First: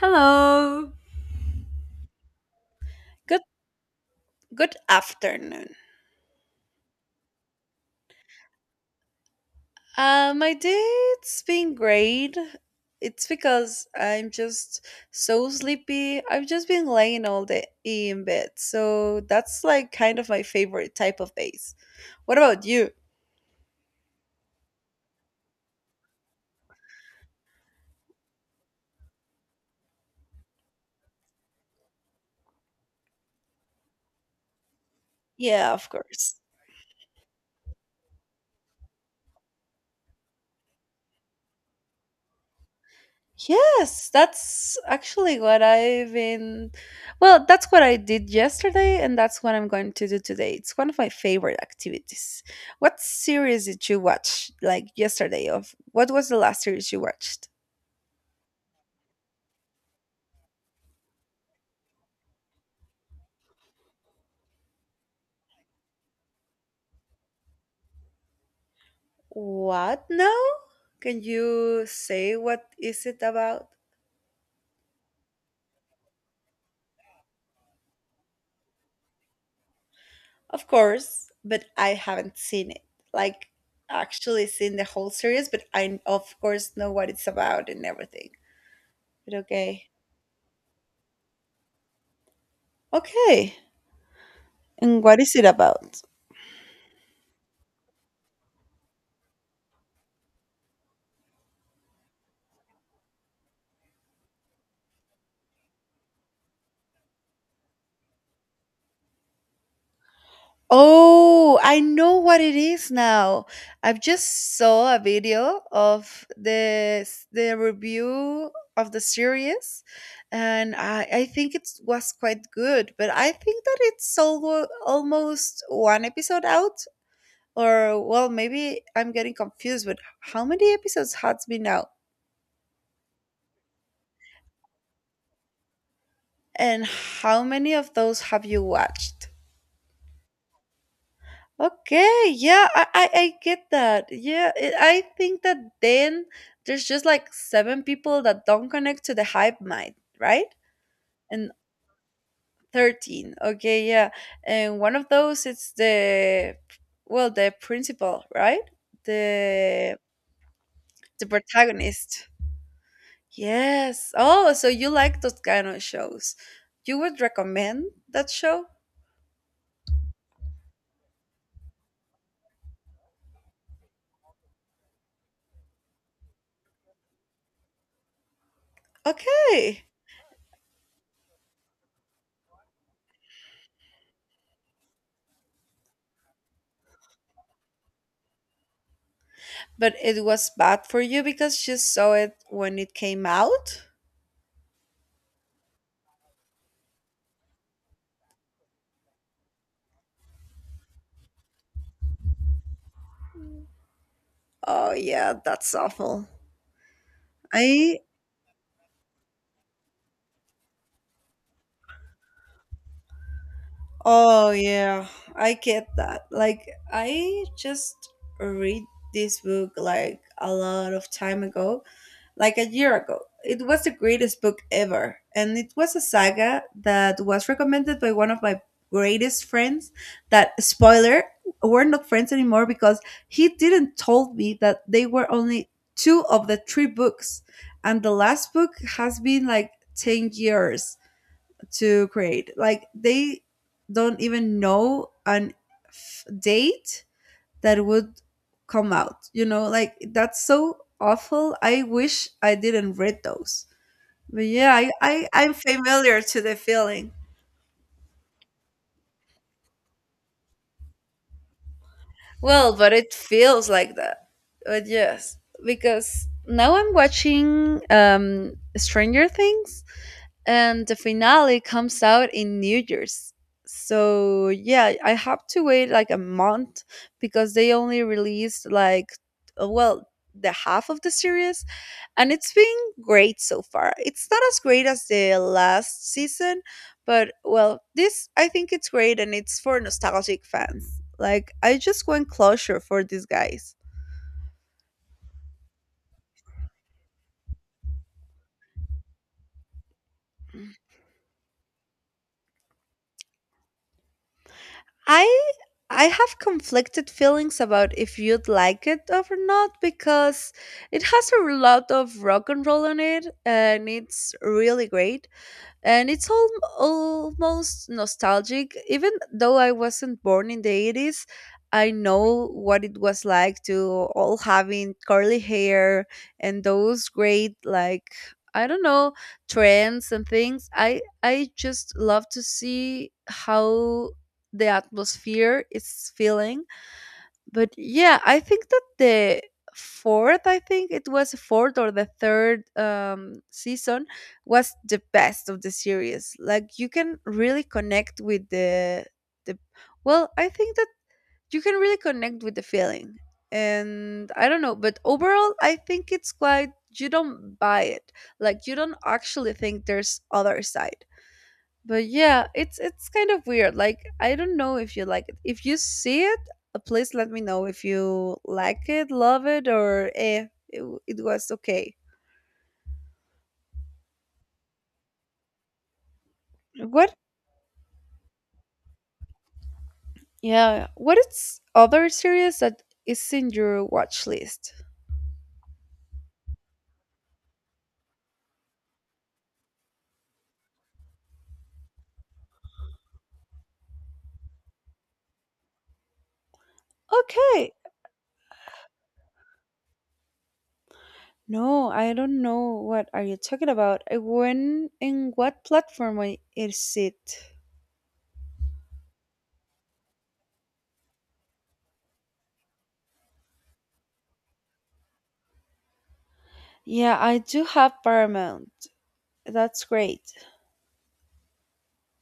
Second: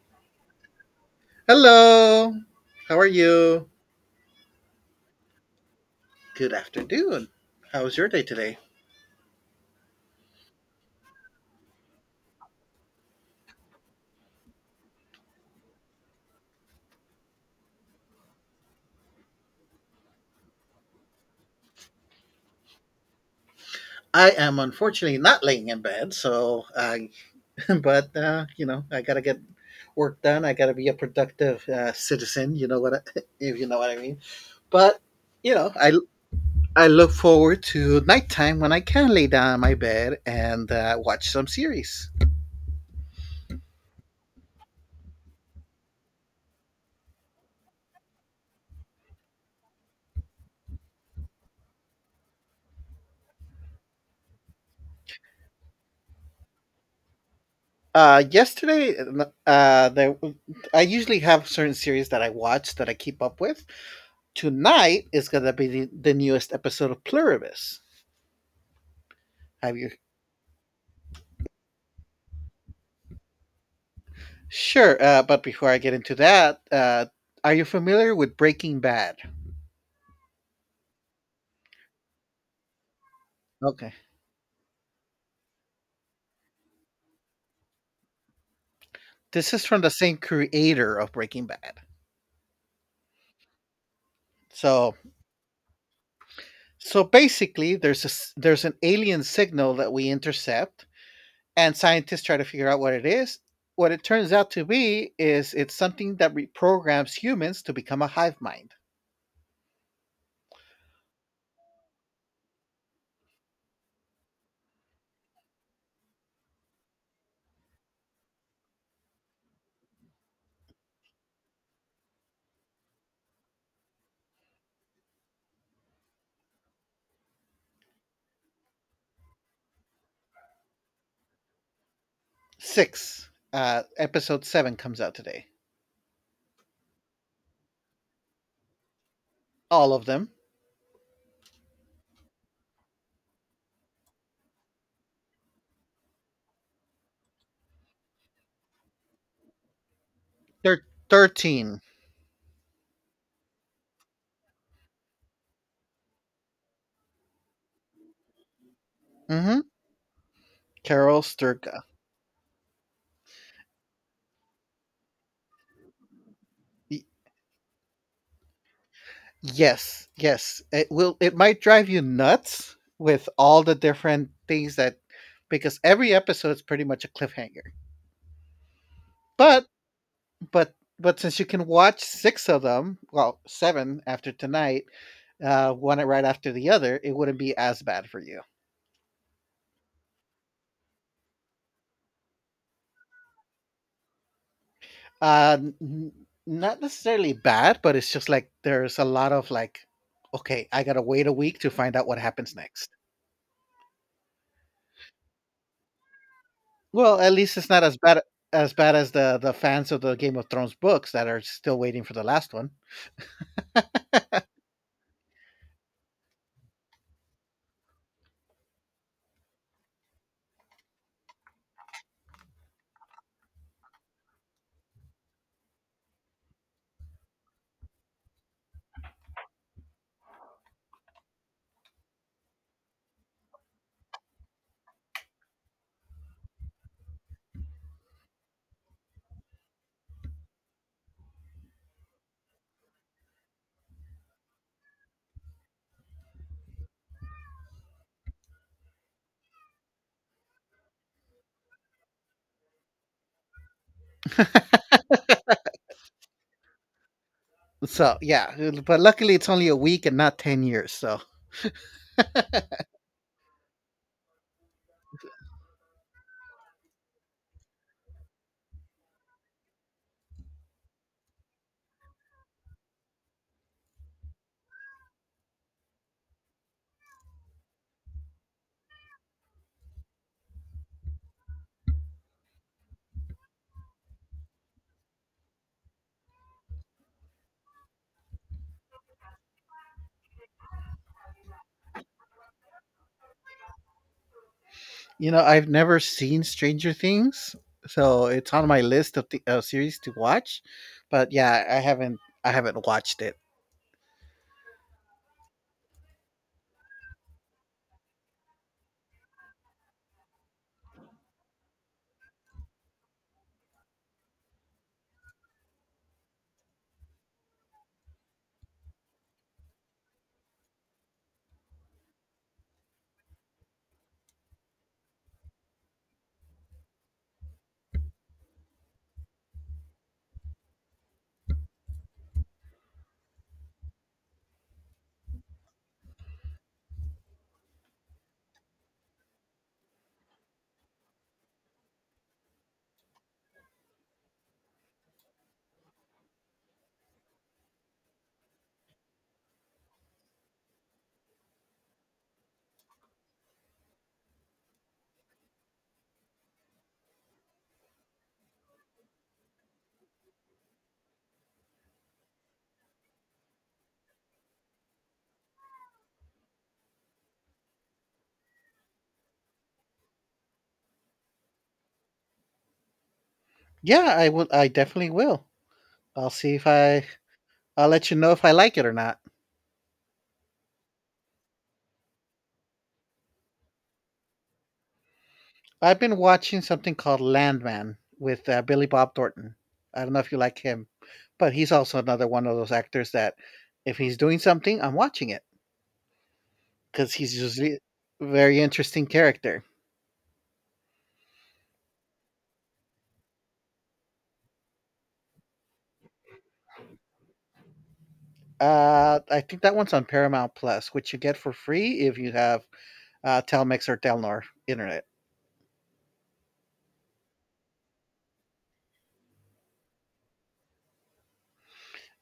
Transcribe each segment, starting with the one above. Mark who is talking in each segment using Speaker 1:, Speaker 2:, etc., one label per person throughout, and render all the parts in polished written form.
Speaker 1: Hello.
Speaker 2: Hello. How are
Speaker 1: Good
Speaker 2: you?
Speaker 1: good afternoon.
Speaker 2: Good afternoon. How was your day today?
Speaker 1: My day it's been great. It's because I'm just so sleepy. I've just been laying all day in bed. So that's like kind of my favorite type of days. What about you?
Speaker 2: I am unfortunately not laying in bed, so I, but I gotta get work done. I gotta be a productive citizen. You know what? I, if you know what I mean. But you know,
Speaker 1: Yeah, of
Speaker 2: I
Speaker 1: course.
Speaker 2: I look forward to nighttime when I can lay down in my bed and watch some series.
Speaker 1: Yes, that's actually what I've been. Well, that's what I did yesterday, and that's what I'm going to do today. It's one of my favorite activities. What series did you watch, like yesterday? Of what was the last series you watched?
Speaker 2: Yesterday, uh, there, I usually have certain series that I watch that I keep up with. Tonight is gonna be the newest episode of Pluribus. Have you?
Speaker 1: What now? Can you say what is it about?
Speaker 2: Sure, but before I get into that, are you familiar with Breaking Bad?
Speaker 1: Of course, but I haven't seen it. Like
Speaker 2: Okay,
Speaker 1: actually seen the whole series, but I of course know what it's about and everything. But
Speaker 2: this is from
Speaker 1: okay,
Speaker 2: the same creator of Breaking Bad.
Speaker 1: okay.
Speaker 2: So,
Speaker 1: And what is it about?
Speaker 2: so basically, there's there's an alien signal that we intercept, and scientists try to figure out what it is. What it turns out to be is it's something that reprograms humans to become a hive mind.
Speaker 1: Oh, I know what it is now. I've just saw a video of the review of the series, and I think it was quite good. But I think that it's almost one episode out, or well, maybe I'm getting confused. But how many episodes has been out,
Speaker 2: Six, episode seven comes out today.
Speaker 1: and how many of those have you watched?
Speaker 2: All of them.
Speaker 1: Okay, yeah, I get that. Yeah, I think that then there's just like seven people that don't connect to the hype mind, right?
Speaker 2: They're
Speaker 1: And
Speaker 2: 13.
Speaker 1: 13. Okay, yeah. And one of those it's the, well, the principal, right?
Speaker 2: Mm-hmm.
Speaker 1: The
Speaker 2: Carol
Speaker 1: the
Speaker 2: Sturka.
Speaker 1: protagonist. Yes. Oh, so you like those kind of shows. You
Speaker 2: Y-
Speaker 1: would recommend that show?
Speaker 2: Yes, yes. It will, it might drive you nuts with all the different things, that because every episode is pretty much a cliffhanger. But
Speaker 1: Okay.
Speaker 2: but since you can watch six of them, well, seven after tonight, one right after the other, it wouldn't be as bad for you.
Speaker 1: But it was bad for you because you saw it when it came out?
Speaker 2: Uh, n- Not necessarily bad, but it's just like there's a lot of like, okay, I gotta wait a week to find out what happens next.
Speaker 1: Oh yeah, that's awful.
Speaker 2: Well, at least it's not as
Speaker 1: I
Speaker 2: bad as the fans of the Game of Thrones books that are still waiting for the last one.
Speaker 1: oh yeah, I get that. Like I just read this book like a lot of time ago, like a year ago. It was the greatest book ever, and it was a saga that was recommended by one of my greatest friends that, spoiler, we're not friends anymore because he didn't told me that they were only two of the three books, and the last book has been like 10 years to create. Like they don't even know an date that would come out. You know, like that's so awful. I wish I didn't read those. But yeah, I'm familiar to the feeling.
Speaker 2: So yeah, but luckily it's only a week and not 10 years. So
Speaker 1: Well, but it feels like that. But yes, because now I'm watching Stranger Things and the finale comes out in New Year's. So yeah, I have to wait like a month because they only released like well, the half of the series, and it's been great so far. It's not as great as the last season, but, well, this I think it's great and it's for nostalgic fans. Like I just want closure for these guys.
Speaker 2: you know, I've never seen Stranger Things, so it's on my list of the series to watch. But yeah, I haven't watched it.
Speaker 1: I I have conflicted feelings about if you'd like it or not, because it has a lot of rock and roll on it and it's really great, and it's almost nostalgic, even though I wasn't born in the 80s. I know what it was like to all having curly hair, and those great, like, I don't know, trends and things. I just love to see how the atmosphere is feeling. But yeah, I think that the fourth, I think it was fourth, or the third season was the best of the series. Like you can really connect with the, well, I think that you can really connect with the feeling. And I don't know, but overall I think it's quite, you don't buy it. Like, you don't actually think there's other side. But yeah, it's kind of weird. Like, I don't know if you like it if you see it. Please let me know if you like it, love it, or it was okay.
Speaker 2: Yeah, I will. I definitely will. I'll see if I.
Speaker 1: What?
Speaker 2: I'll let you know if I like it or not.
Speaker 1: Yeah, what is other series that is in your watch list?
Speaker 2: I've been watching something called Landman with Billy Bob Thornton. I don't know if you like him, but he's also another one of those actors that if he's doing something, I'm watching it because he's
Speaker 1: Okay,
Speaker 2: usually a very interesting character.
Speaker 1: no, I don't know what are you talking about. When, in what platform is it?
Speaker 2: I think that one's on Paramount Plus, which you get for free if you have Telmex or Telnor internet.
Speaker 1: Yeah, I do have Paramount. That's great.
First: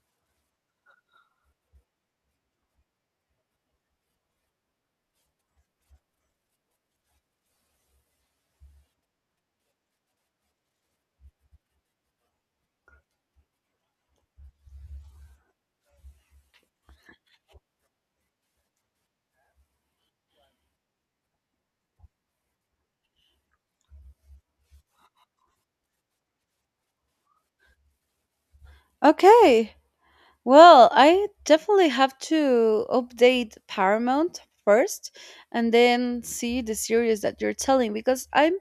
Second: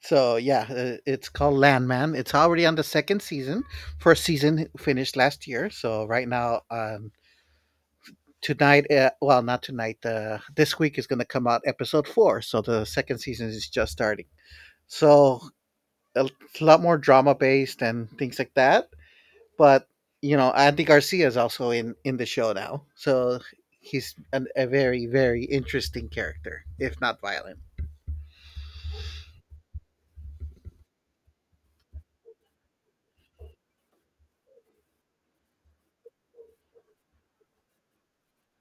Speaker 2: So yeah, it's called Landman. It's already on the second season. First season finished last year, so right now tonight well, not tonight, this week is going to come out episode four, so the second season is just starting. So a lot more drama based and things like that. But you know, Andy Garcia is also in the show now, so he's a very very interesting character, if not violent.
Speaker 1: Okay. Well, I definitely have to update Paramount first and then see the series that you're telling, because I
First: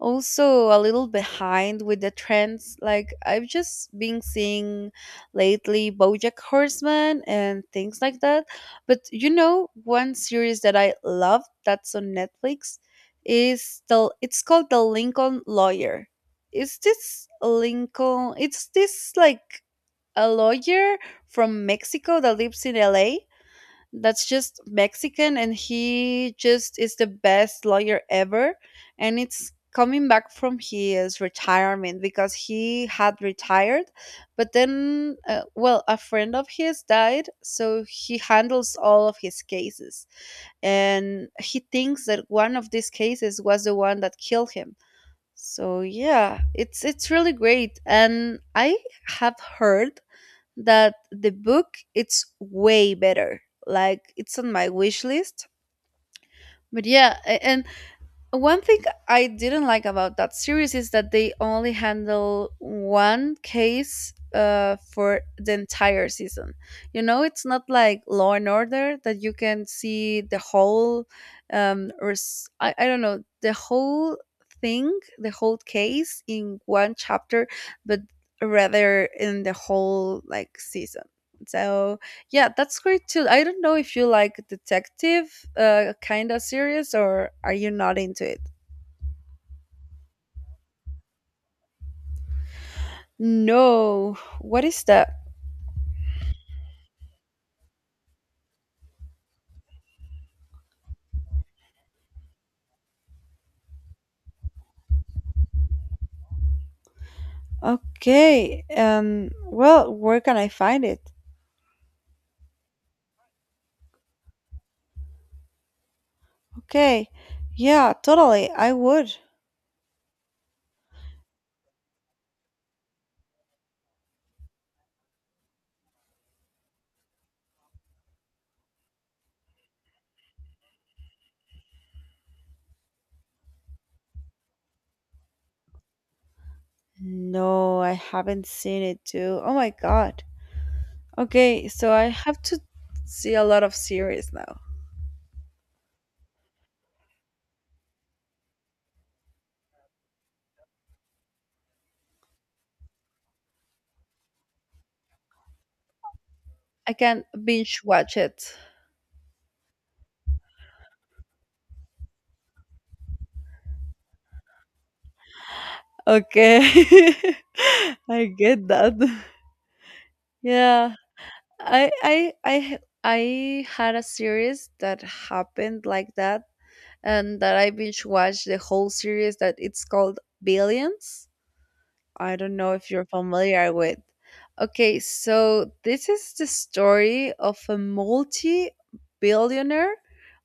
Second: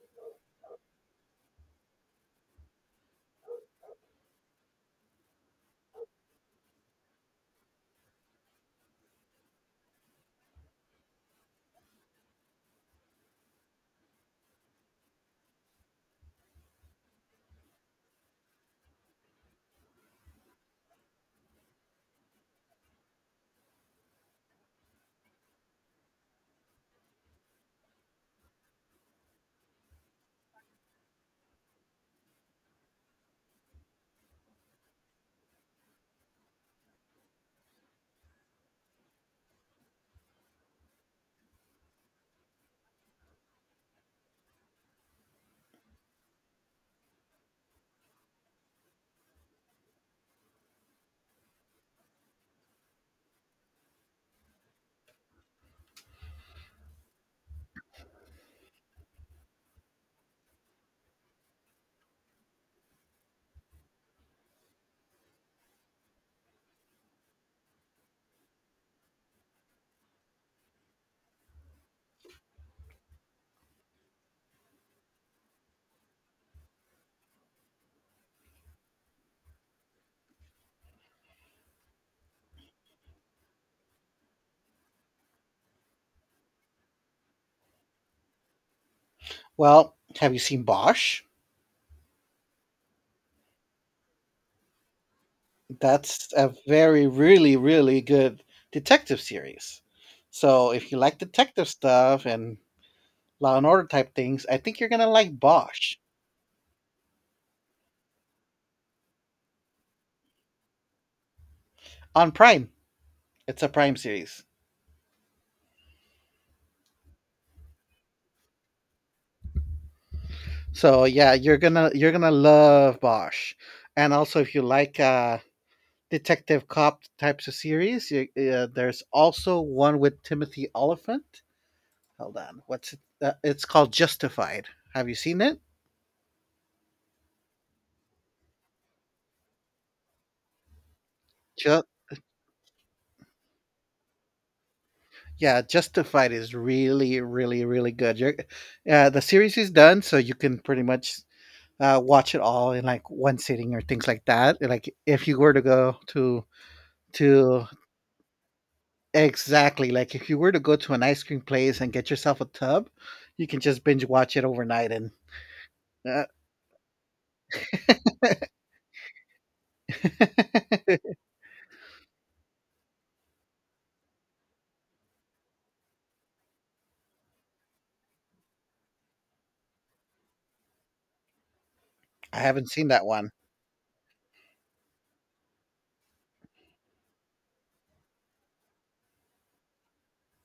Speaker 1: also a little behind with the trends. Like I've just been seeing lately BoJack Horseman and things like that. But you know, one series that I love that's on Netflix is the it's called The Lincoln Lawyer. Is this Lincoln? It's this, like, a lawyer from Mexico that lives in LA, that's just Mexican, and he just is the best lawyer ever, and it's coming back from his retirement because he had retired, but then well, a friend of his died, so he handles all of his cases, and he thinks that one of these cases was the one that killed him. So yeah, it's really great, and I have heard that the book it's way better. Like, it's on my wish list. But yeah, and one thing I didn't like about that series is that they only handle one case for the entire season. You know, it's not like Law and Order, that you can see the whole, or I don't know, the whole thing, the whole case in one chapter, but rather in the whole like season. So yeah, that's great too. I don't know if you like detective kind of series, or are you not into it?
Speaker 2: Well, have you seen Bosch?
Speaker 1: No. What is that?
Speaker 2: That's a very really really good detective series. So if you like detective stuff and Law and Order type things, I think you're gonna like Bosch.
Speaker 1: Okay. Well, where can I find it?
Speaker 2: On Prime. It's a Prime series,
Speaker 1: Okay. Yeah, totally. I would.
Speaker 2: so yeah, you're gonna love Bosch. And also, if you like detective cop types of series, there's also one with Timothy Oliphant. Hold on, what's it? It's called Justified. Have you seen it?
Speaker 1: No, I haven't seen it too. Oh my god. Okay,
Speaker 2: Ju-
Speaker 1: so I have to see a lot of series now.
Speaker 2: yeah, Justified is really, really, really good. The series is done, so you can pretty much watch it all in like one sitting or things like that. Like if you were to go
Speaker 1: I can
Speaker 2: to
Speaker 1: binge watch it.
Speaker 2: exactly, like if you were to go to an ice cream place and get yourself a tub, you can just binge watch it overnight. And uh,
Speaker 1: Okay. I get that.
Speaker 2: I
Speaker 1: Yeah. I had a series that happened like that, and that I binge watched the whole series. That it's called Billions. I don't
Speaker 2: haven't
Speaker 1: know
Speaker 2: seen
Speaker 1: if you're
Speaker 2: that one.
Speaker 1: familiar with. Okay, so this is the story of a multi-billionaire.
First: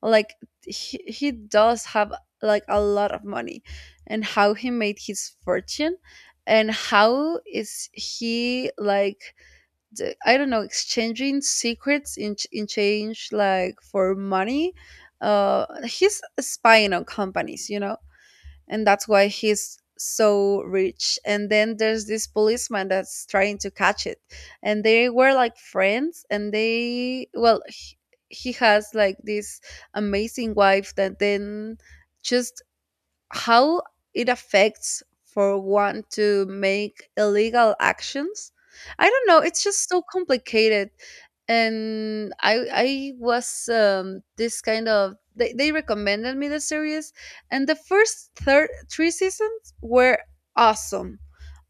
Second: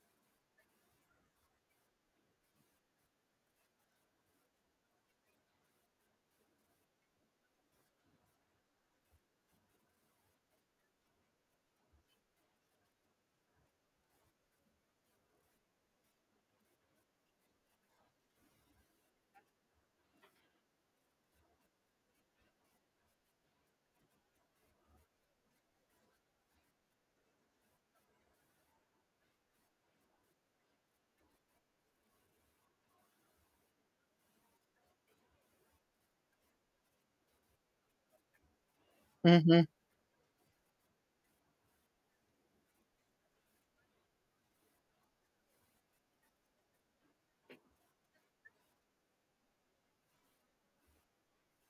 Speaker 1: Like he does have like a lot of money, and how he made his fortune, and how is he, like, I don't know, exchanging secrets in change, like, for money. He's spying on companies, you know, and that's why he's so rich. And then there's this policeman that's trying to catch it, and they were like friends, and they, well, he has like this amazing wife that then just how it affects for one to make illegal actions. I don't know. It's
Speaker 2: Hmm.
Speaker 1: just so complicated, and I was, this kind of, they recommended me the series, and the first third three seasons were awesome,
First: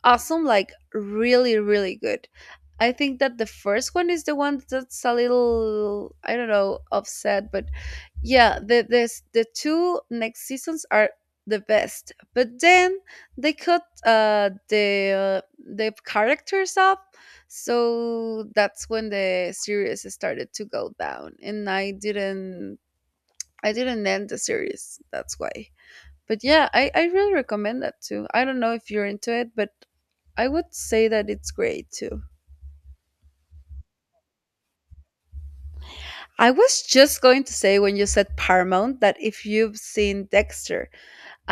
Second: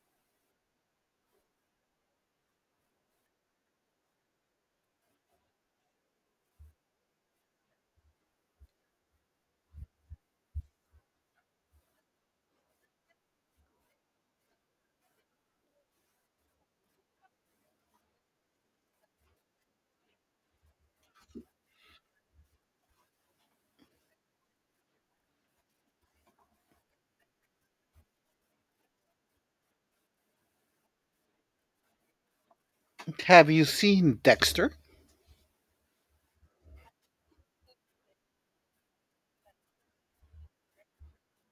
Speaker 1: awesome, like really really good. I think that the first one is the one that's a little, I don't know, upset, but yeah, the two next seasons are the best, but then they cut the characters up. So that's when the series started to go down, and I didn't end the series. That's why. But yeah, I really recommend that too. I don't know if you're into it, but I would say that it's great too.
Speaker 2: Have you seen Dexter?
Speaker 1: I was just going to say when you said Paramount that, if you've seen Dexter.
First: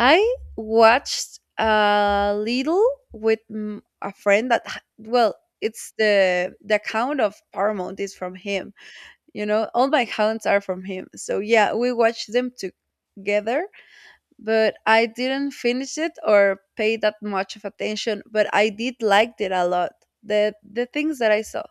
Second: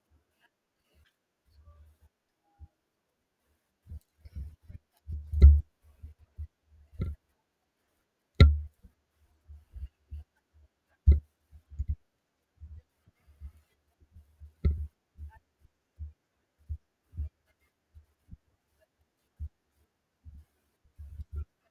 Speaker 1: I watched a little with, a friend that well, it's the account of Paramount is from him. You know, all my accounts are from him. So yeah, we watched them together, but I didn't finish it or pay that much of attention, but I did liked it a lot. The things that I saw.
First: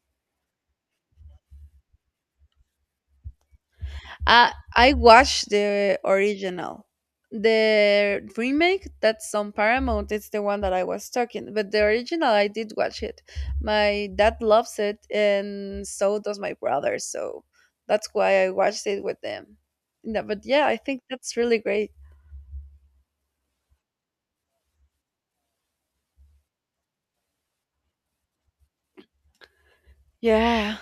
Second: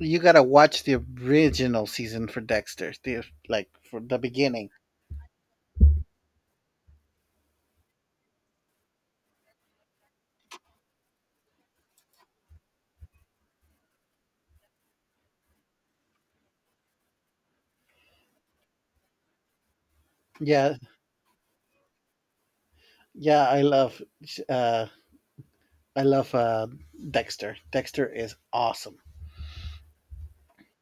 Speaker 2: You gotta watch the original season for Dexter, the like for the
Speaker 1: I
Speaker 2: beginning.
Speaker 1: I watched the original. The remake that's on Paramount, it's the one that I was talking, but the original I did watch it. My dad loves it and so does my brother, so that's why I watched it with them. Yeah, but yeah, I
Speaker 2: Yeah,
Speaker 1: think that's really great.
Speaker 2: yeah, I love, uh, I love uh, Dexter. Dexter is awesome.
Speaker 1: Yeah.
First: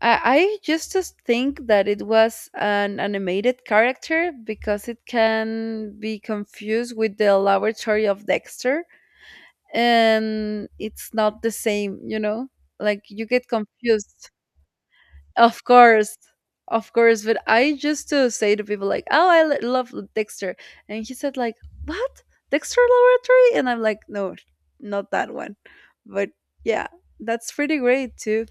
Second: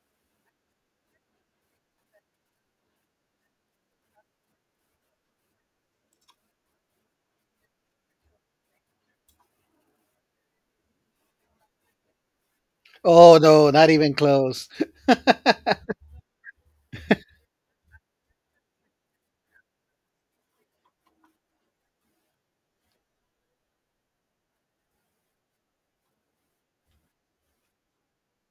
Speaker 1: I just think that it was an animated character, because it can be confused with the laboratory of Dexter, and it's not the same, you know? Like, you
Speaker 2: Oh
Speaker 1: get
Speaker 2: no, not even
Speaker 1: confused.
Speaker 2: close.
Speaker 1: Of course. Of course, but I used to say to people like, "Oh, I love Dexter." And he said like, "What? Dexter Laboratory?" And I'm like, "No, not that one." But yeah, that's pretty great too.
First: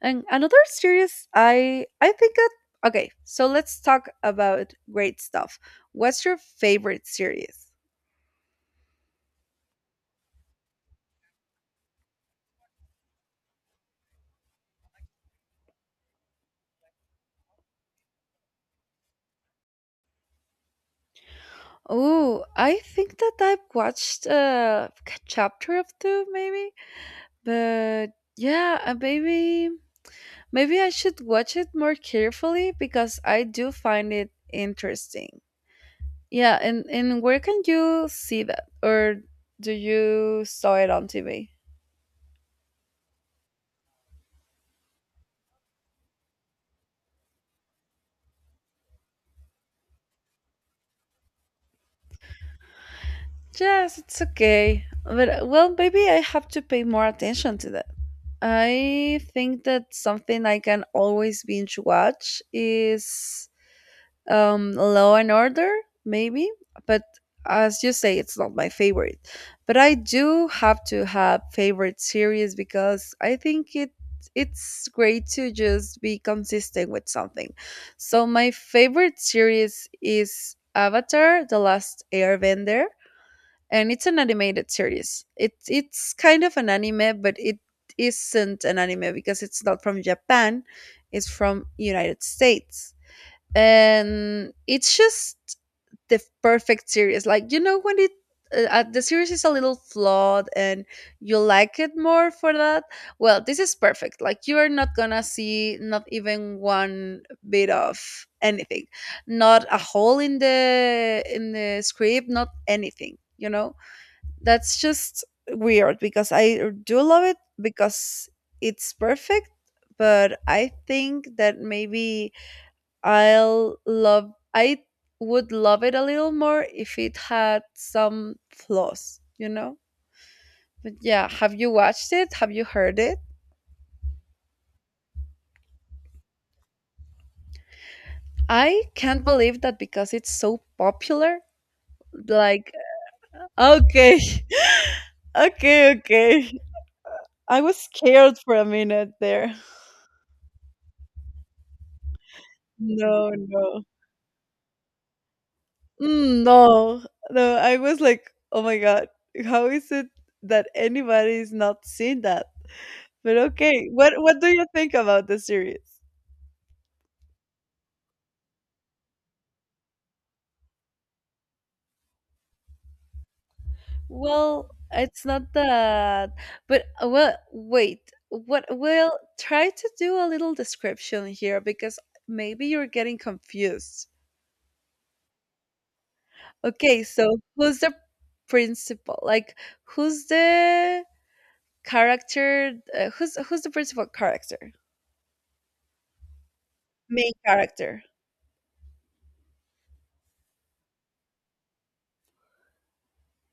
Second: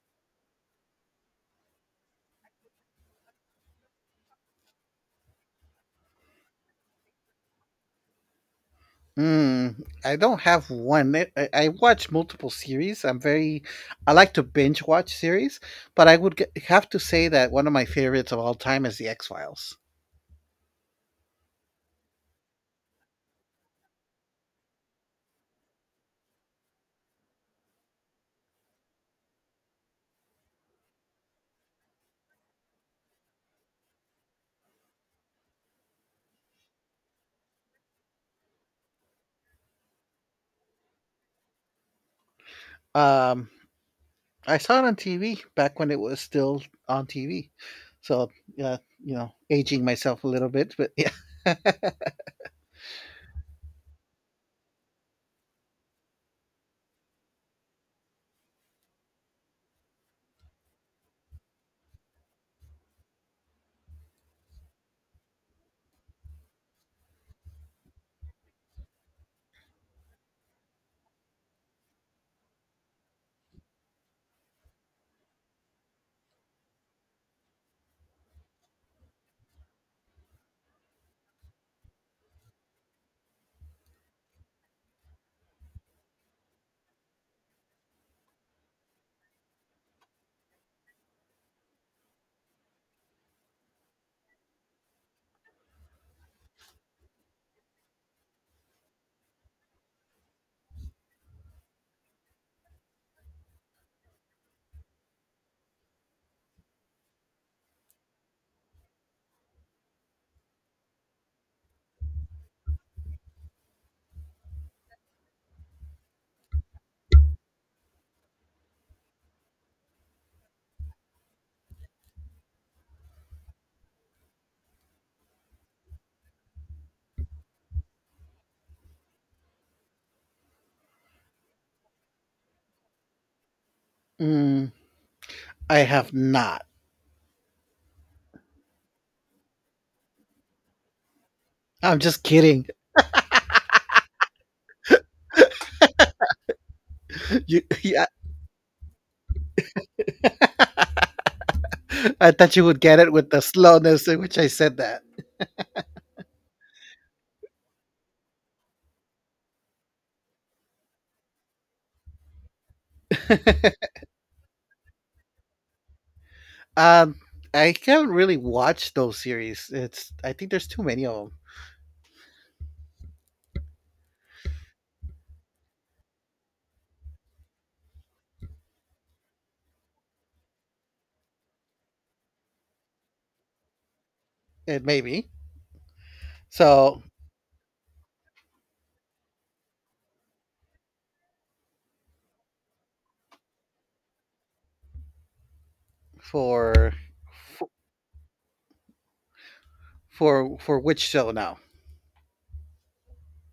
Speaker 1: And another series, I think that, okay, so let's talk about great stuff. What's your favorite series?
Speaker 2: Mm, I don't have one. I watch multiple series. I'm very, I like to binge watch series, but have to say that one of my favorites of all time is The X Files.
Speaker 1: Oh, I think that I've watched like, a chapter of two, maybe. But yeah, maybe I should watch it more carefully, because I do find it interesting. Yeah, and where can you see that, or do you saw it on TV?
Speaker 2: Um, I saw it on TV back when it was still on TV. So, uh, aging myself a little bit, but yeah.
Speaker 1: Yes, it's okay. But well, maybe I have to pay more attention to that. I think that something I can always binge watch is Law and Order, maybe, but as you say, it's not my favorite. But I do have to have favorite series because I think it's great to just be consistent with something. So my favorite series is Avatar: The Last Airbender, and it's an animated series. It's kind of an anime, but it isn't an anime because it's not from Japan. It's from United States, and it's just the perfect series. Like, you know when it the series is a little flawed and you like it more for that? Well, this is perfect. Like, you are not gonna see not even one bit of anything, not a hole in the script, not anything, you know? That's just weird because I do love it because it's perfect. But I think that maybe I would love it a little more if it had some flaws, you know? But yeah, have you watched it? Have you heard it?
Speaker 2: Mm, I have not.
Speaker 1: I can't believe that because it's so popular.
Speaker 2: I'm just kidding.
Speaker 1: Like, okay, okay, okay. I was
Speaker 2: Yeah,
Speaker 1: scared for a minute there.
Speaker 2: I thought you would get it with
Speaker 1: No,
Speaker 2: the
Speaker 1: no.
Speaker 2: slowness in which I said that.
Speaker 1: No, no. I was like, oh my God, how is it that anybody's not seen that? But okay, what do you think about the series?
Speaker 2: Um, I haven't really watched those series. It's I think there's too many of them.
Speaker 1: Well, it's not that. But well, wait. What? Well, try to do a little description here because maybe you're getting confused.
Speaker 2: It may be so.
Speaker 1: Okay, so who's the principal? Like, who's the character? Who's the principal character?
Speaker 2: for
Speaker 1: Main
Speaker 2: for
Speaker 1: character.
Speaker 2: for, which show now?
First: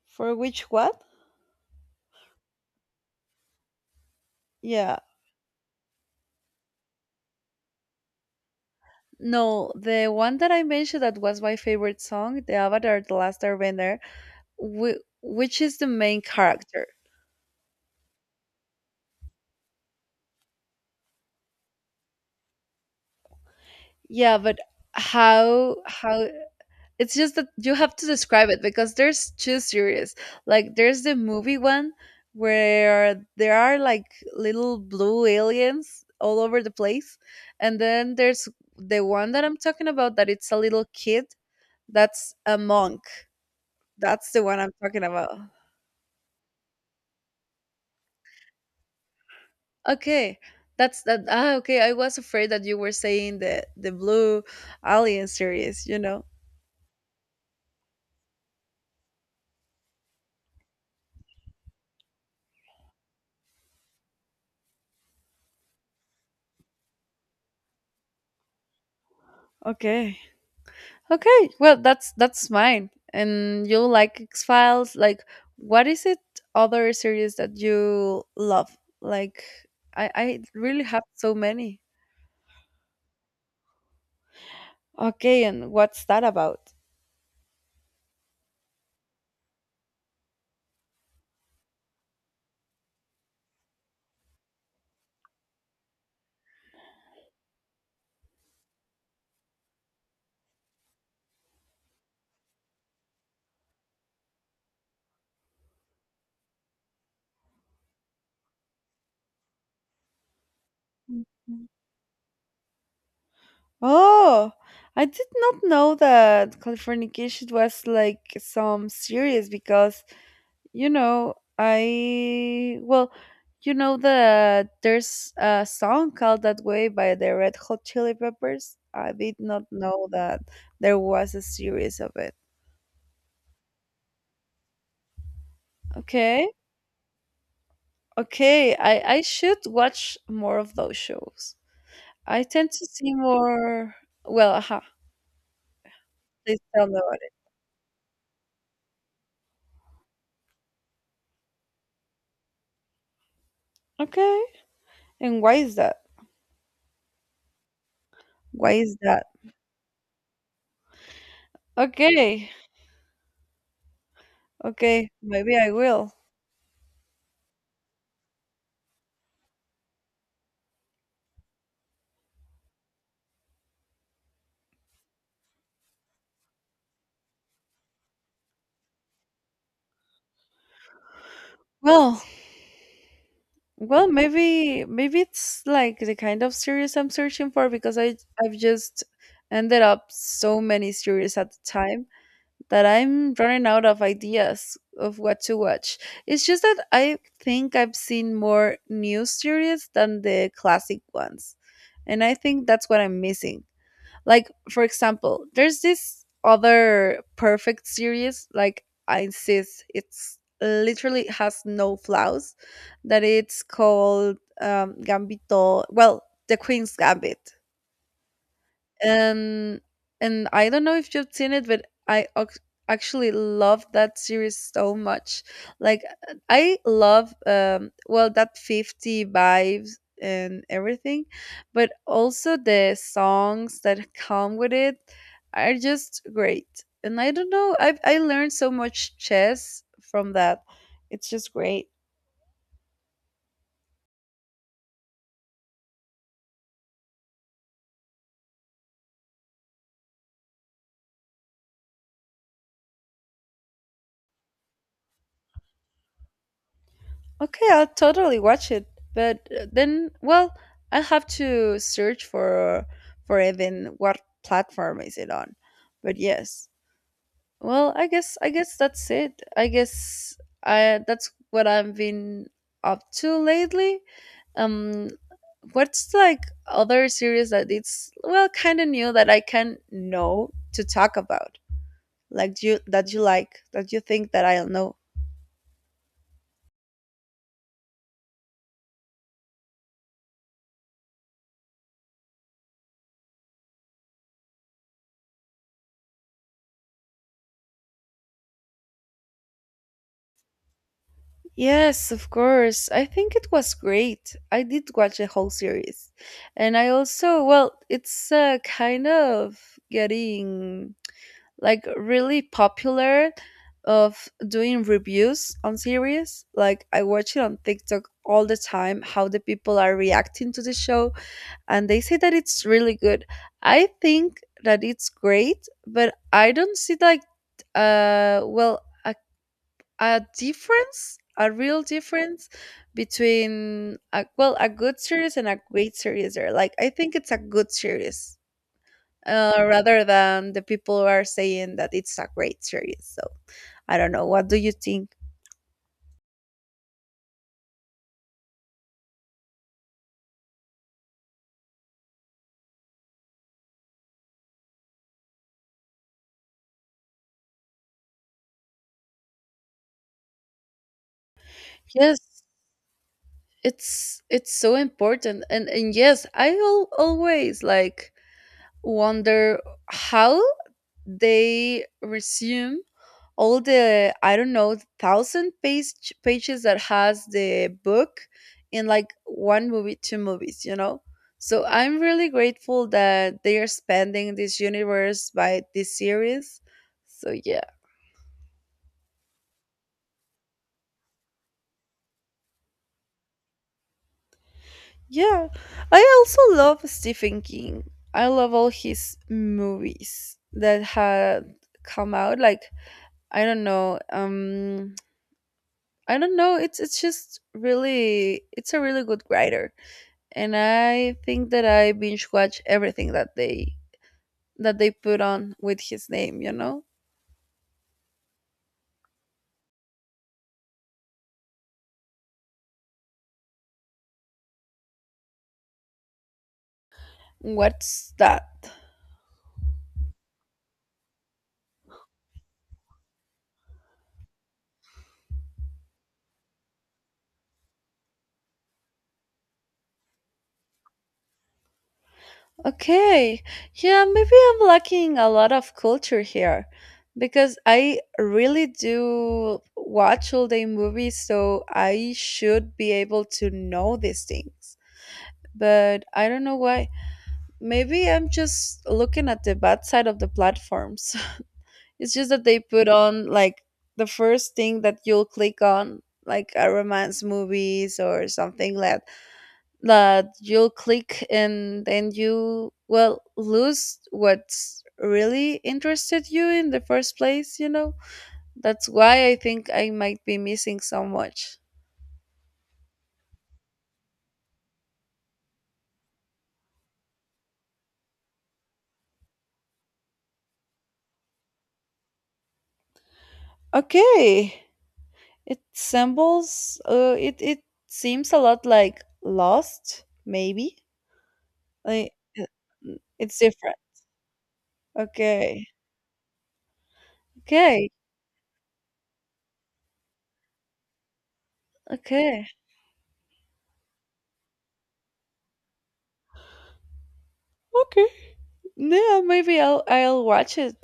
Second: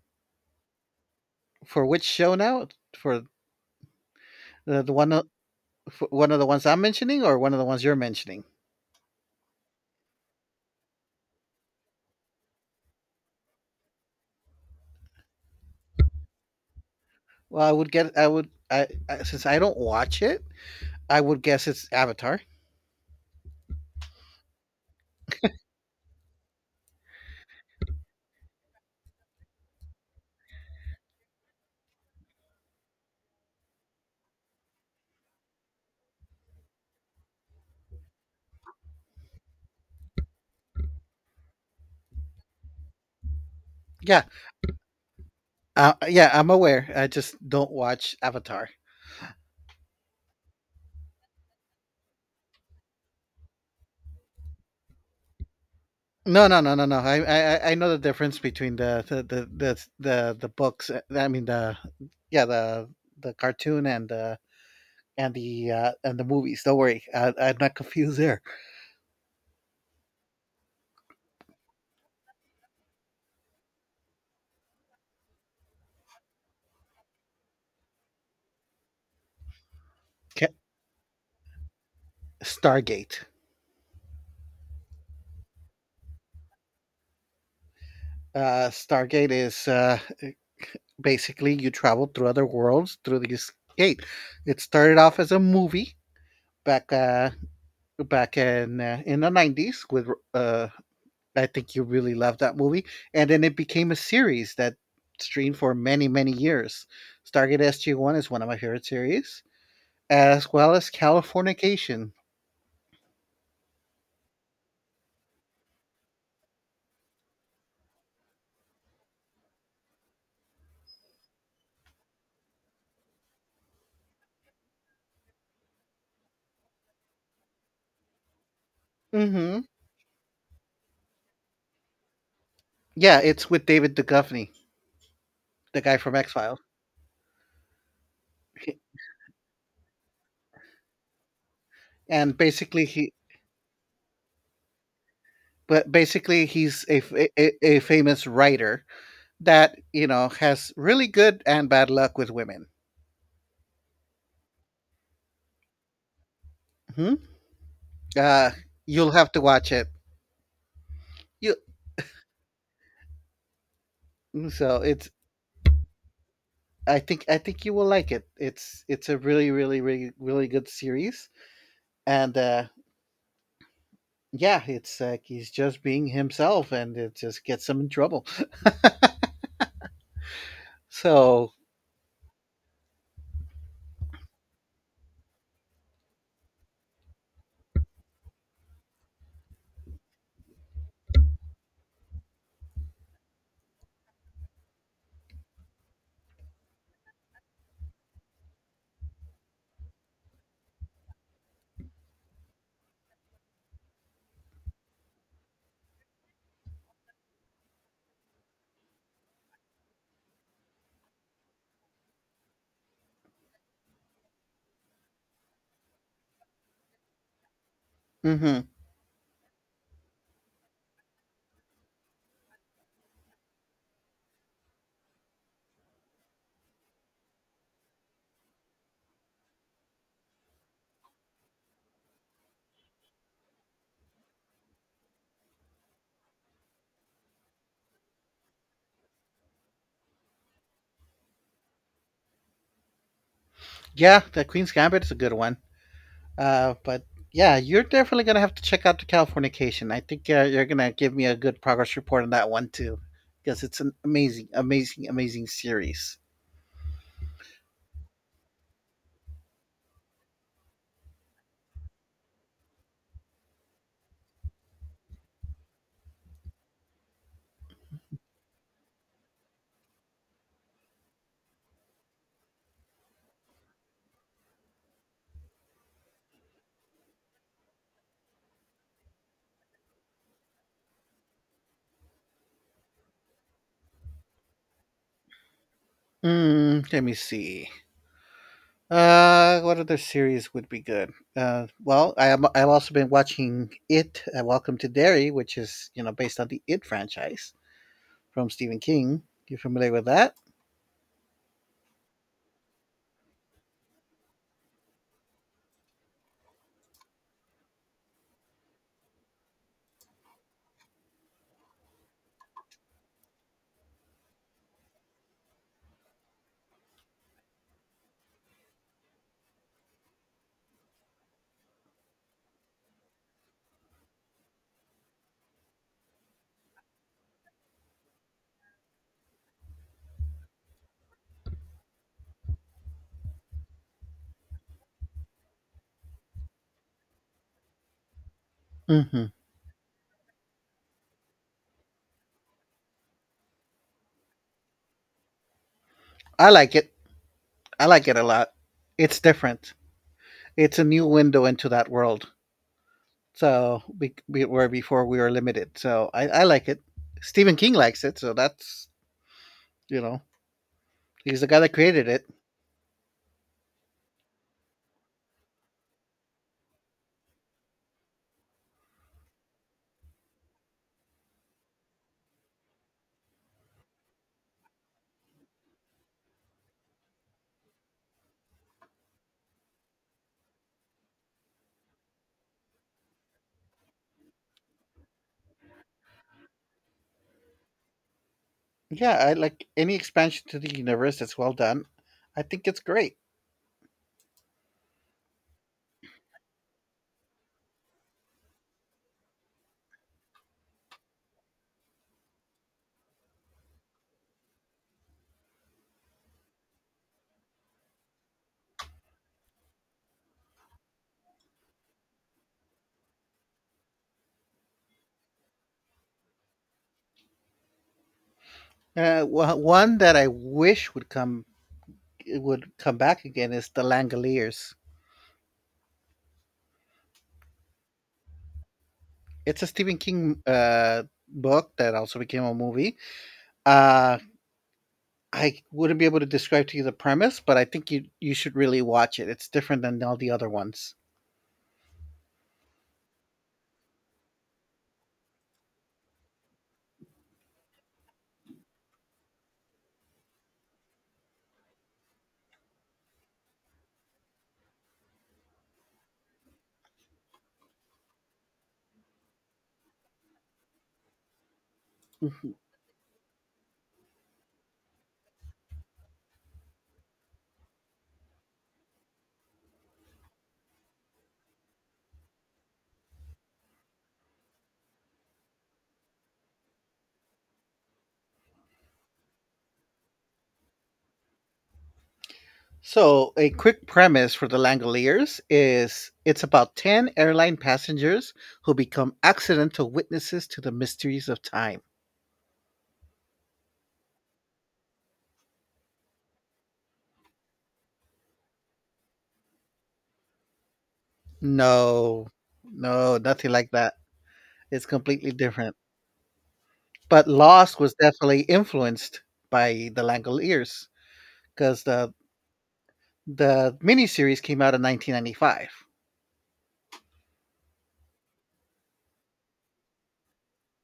Speaker 1: For which what?
Speaker 2: For which show now? For the, the
Speaker 1: Yeah.
Speaker 2: one o- for one of the ones I'm mentioning or one of the ones you're mentioning?
Speaker 1: No, the one that I mentioned that was my favorite song, the Avatar: The Last Airbender, which is the main character?
Speaker 2: Well, I would get I would I since I don't watch it, I would guess it's Avatar.
Speaker 1: Yeah, but how it's just that you have to describe it because there's two series. Like, there's the movie one where there are like little blue aliens all over the place. And then there's the one that I'm talking about that it's a little kid that's a monk.
Speaker 2: Yeah,
Speaker 1: That's the one I'm talking about.
Speaker 2: yeah, I'm aware. I just don't watch Avatar.
Speaker 1: Okay. That's that, okay, I was afraid that you were saying the blue alien series, you know.
Speaker 2: No, no, no, no, no. I know the difference between the books. Yeah, the, the cartoon and the movies. Don't worry, I'm not confused there.
Speaker 1: Okay. Okay, well that's mine. And you like X Files? Like, what is it, other series that you love? Like, I
Speaker 2: Okay.
Speaker 1: really have so many.
Speaker 2: Stargate.
Speaker 1: Okay, and what's that about?
Speaker 2: Stargate is basically you travel through other worlds through this gate. It started off as a movie back, uh, back in the '90s with I think you really loved that movie. And then it became a series that streamed for many, many years. Stargate SG-1 is one of my favorite series, as well as
Speaker 1: Mhm.
Speaker 2: Californication.
Speaker 1: Oh, I did not know that Californication was like some series because, you know, I, well, you know there's a song called that way by the Red Hot Chili Peppers. I did
Speaker 2: Hmm.
Speaker 1: not know that there was a series of it.
Speaker 2: Yeah, it's with David Duchovny, the guy from
Speaker 1: Okay,
Speaker 2: X-Files.
Speaker 1: okay, I should watch more of those shows.
Speaker 2: And
Speaker 1: I tend
Speaker 2: basically
Speaker 1: to
Speaker 2: he
Speaker 1: see more. Well, aha,
Speaker 2: but basically
Speaker 1: please
Speaker 2: he's
Speaker 1: tell me
Speaker 2: a, f-
Speaker 1: about it.
Speaker 2: a famous writer that, you know, has really good and bad luck with women.
Speaker 1: Okay, and why is that?
Speaker 2: Hmm. Uh,
Speaker 1: Why is
Speaker 2: you'll
Speaker 1: that?
Speaker 2: have to watch it. You
Speaker 1: Okay,
Speaker 2: so
Speaker 1: okay,
Speaker 2: it's
Speaker 1: maybe I will.
Speaker 2: I think you will like it. It's a really really really really good series, and yeah, it's like he's just being himself, and it just gets him in trouble. So
Speaker 1: Well, well, maybe it's like the kind of series I'm searching for because I've just ended up so many series at the time that I'm running out of ideas of what to watch. It's just that I think I've seen more new series than the classic ones. And I think that's what I'm missing. Like, for example, there's this other perfect series. Like, I insist, it's literally has no flaws. That it's called Gambito. Well, The Queen's Gambit.
Speaker 2: hmm,
Speaker 1: And I don't know if you've seen it, but I ac- actually love that series so much. Like, I love well, that 50 vibes and everything, but also the songs that come with it are just great. And I don't know, I learned so much chess from that. It's just great.
Speaker 2: yeah, the Queen's Gambit is a good one. But yeah, you're definitely gonna have to check out the Californication. I think you're gonna give me a good progress report on that one too, because it's an amazing amazing amazing series.
Speaker 1: Okay, I'll totally watch it. But then, well, I have to search for even what platform is it on. But yes, well, I guess that's it. I guess I that's what I've been up to lately. Um, what's like other series that it's, well, kind of new that I can know to talk about, like, do you that you think that I'll know.
Speaker 2: Mm, let me see. What other series would be good? Well, I've also been watching It, Welcome to Derry, which is, you know, based on the It franchise from Stephen King. You familiar with that?
Speaker 1: Yes, of course. I think it was great. I did watch the whole series. And I also, well, it's kind of getting like really popular of doing reviews on series. Like, I watch it on TikTok all the time how the people are reacting to the show, and they say that it's really good. I think that it's great, but I don't see like well, a difference, a real difference between a, well, a good series and a great series there. Like, I think it's a good series.
Speaker 2: Hmm.
Speaker 1: Rather than the people who are saying that it's a great series. So I don't know. What do you think?
Speaker 2: I like it. I like it a lot. It's different. It's a new window into that world. So we where before we were limited. So I like it. Stephen King likes it. So that's, you know, he's the guy that created
Speaker 1: Yes,
Speaker 2: it.
Speaker 1: it's so important. And yes, I al always like wonder how they resume all the, I don't know, thousand page, pages that has the book in like one movie, two movies, you know? So I'm really grateful that they are spending this universe by this series. So yeah,
Speaker 2: Yeah, I like any expansion to the universe that's well done. I think it's great.
Speaker 1: yeah, I also love Stephen King. I love all his movies that had come out, like, I don't know, I don't know. It's just really, it's a really good writer, and I think that I binge watch everything that they put on with his name, you know.
Speaker 2: One that I wish would come back again is The Langoliers.
Speaker 1: What's that?
Speaker 2: It's a Stephen King book that also became a movie. Uh, I wouldn't be able to describe to you the premise, but I think you should really watch it. It's different than all the other ones.
Speaker 1: Okay, yeah, maybe I'm lacking a lot of culture here, because I really do watch all day movies, so I should be able to know these things. But I don't know why. Maybe I'm just looking at the bad side of the platforms. It's just that
Speaker 2: Mhm.
Speaker 1: they put on like the first thing that you'll click on, like a romance movies or something that you'll click and then you, well, lose what's really interested you in the first place, you know? That's why I think I might be missing so much.
Speaker 2: So, a quick premise for The Langoliers is it's about 10 airline passengers who become accidental witnesses to the mysteries of time.
Speaker 1: Okay. It sembles, it, it seems a lot like Lost, maybe. Like,
Speaker 2: No,
Speaker 1: uh,
Speaker 2: no,
Speaker 1: it's
Speaker 2: nothing like
Speaker 1: different.
Speaker 2: that. It's completely
Speaker 1: Okay.
Speaker 2: different. But Lost
Speaker 1: Okay.
Speaker 2: was definitely influenced by The Langoliers, because the
Speaker 1: Okay.
Speaker 2: the miniseries came out in 1995.
Speaker 1: Okay. Yeah, maybe I'll watch it.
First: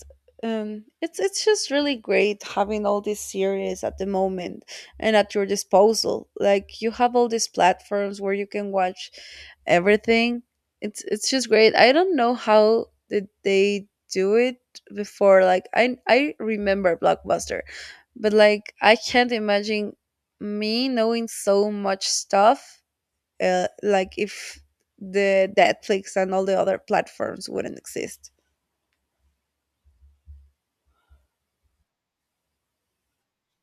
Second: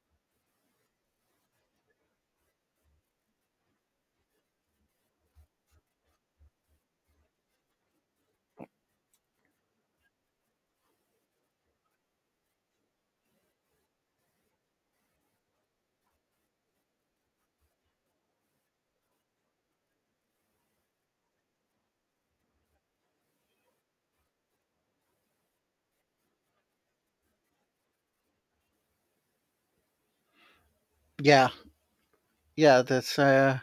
Speaker 1: It's just really great having all these series at the moment and at your disposal. Like, you have all these platforms where you can watch everything. It's just great. I don't know how did they do it before. Like, I remember Blockbuster, but like, I can't imagine me knowing so much stuff like if the Netflix and all the other platforms wouldn't exist.
Speaker 2: Yeah, yeah, that's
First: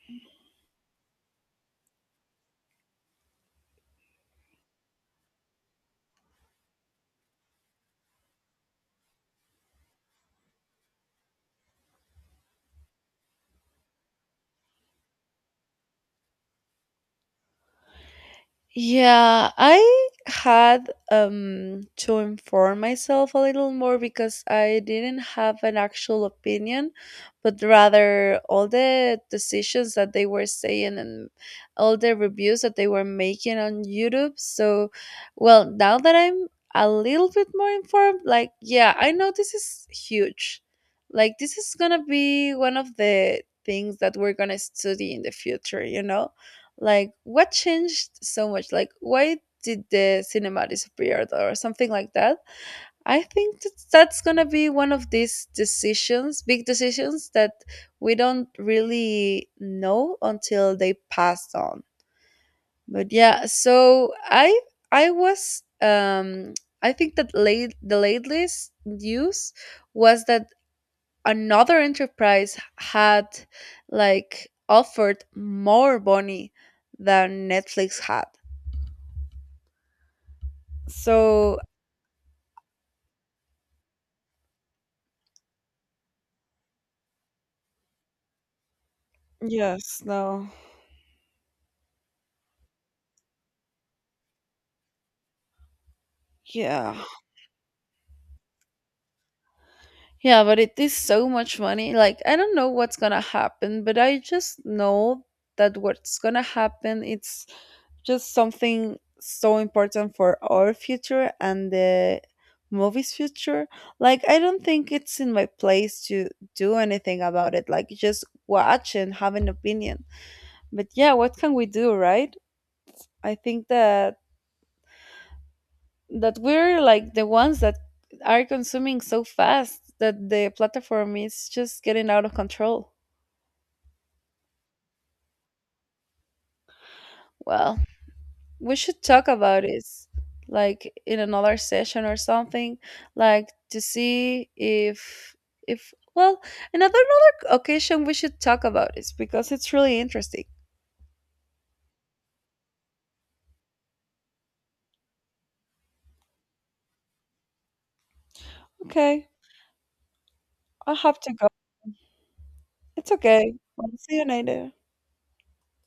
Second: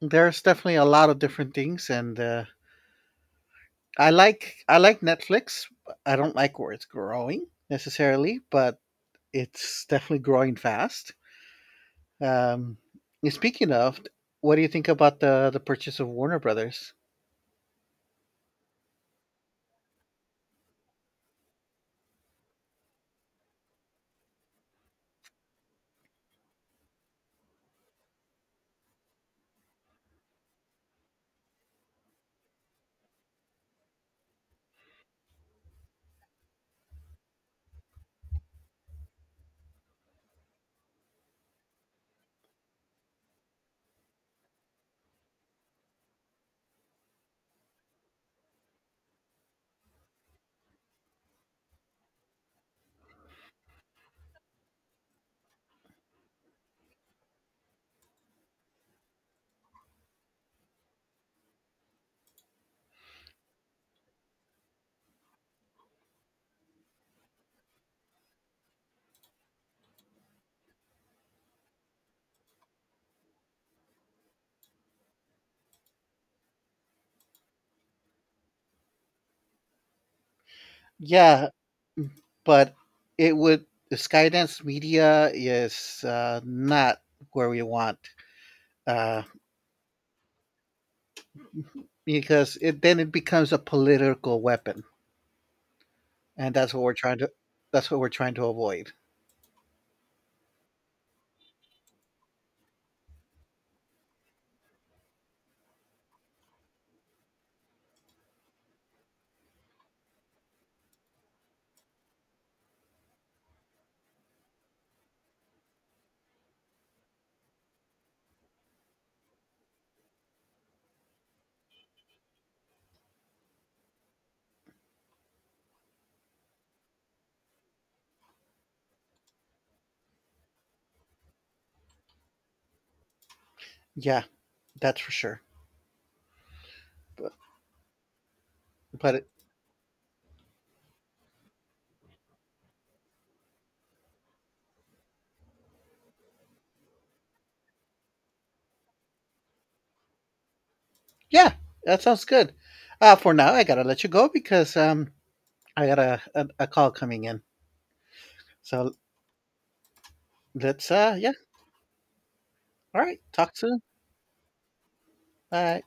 Speaker 2: there's definitely a lot of different things, and I like Netflix. I don't like where it's growing necessarily, but it's definitely growing fast. Um, and speaking of, what do you think about the purchase of Warner Brothers?
Speaker 1: Yeah, I had to inform myself a little more because I didn't have an actual opinion, but rather all the decisions that they were saying and all the reviews that they were making on YouTube. So, well, now that I'm a little bit more informed, like, yeah, I know this is huge. Like, this is gonna be one of the things that we're gonna study in the future, you know? Like, what changed so much? Like, why did the cinema disappear or something like that? I think that that's gonna be one of these decisions, big decisions that we don't really know until they passed on. But yeah, so I was, I think that late the latest news was that another enterprise had like offered more money than Netflix had.
Speaker 2: Yeah,
Speaker 1: So
Speaker 2: but it would Skydance Media is not where we want, uh,
Speaker 1: yes, no.
Speaker 2: because it then it becomes a political weapon, and
Speaker 1: Yeah.
Speaker 2: that's what we're trying to avoid.
Speaker 1: Yeah, but it is so much money. Like, I don't know what's gonna happen, but I just know that what's gonna happen, it's just something so important for our future and the movie's future. Like, I don't think it's in my place to do anything about it. Like, just watch and have an opinion. But yeah, what can we do, right? I think that we're like the ones that are consuming so fast that the platform is just getting out of control.
Speaker 2: Yeah, that's for sure. But,
Speaker 1: Well, we should
Speaker 2: but
Speaker 1: talk
Speaker 2: it,
Speaker 1: about it like in another session or something, like to see if, well, in another, another occasion we should talk about it because it's really interesting.
Speaker 2: yeah, that sounds good. For now, I gotta let you go because I got a call coming in. So
Speaker 1: Okay,
Speaker 2: let's
Speaker 1: I have to
Speaker 2: yeah,
Speaker 1: go.
Speaker 2: all
Speaker 1: It's
Speaker 2: right,
Speaker 1: okay.
Speaker 2: talk soon.
Speaker 1: I'll see you later.
Speaker 2: Bye.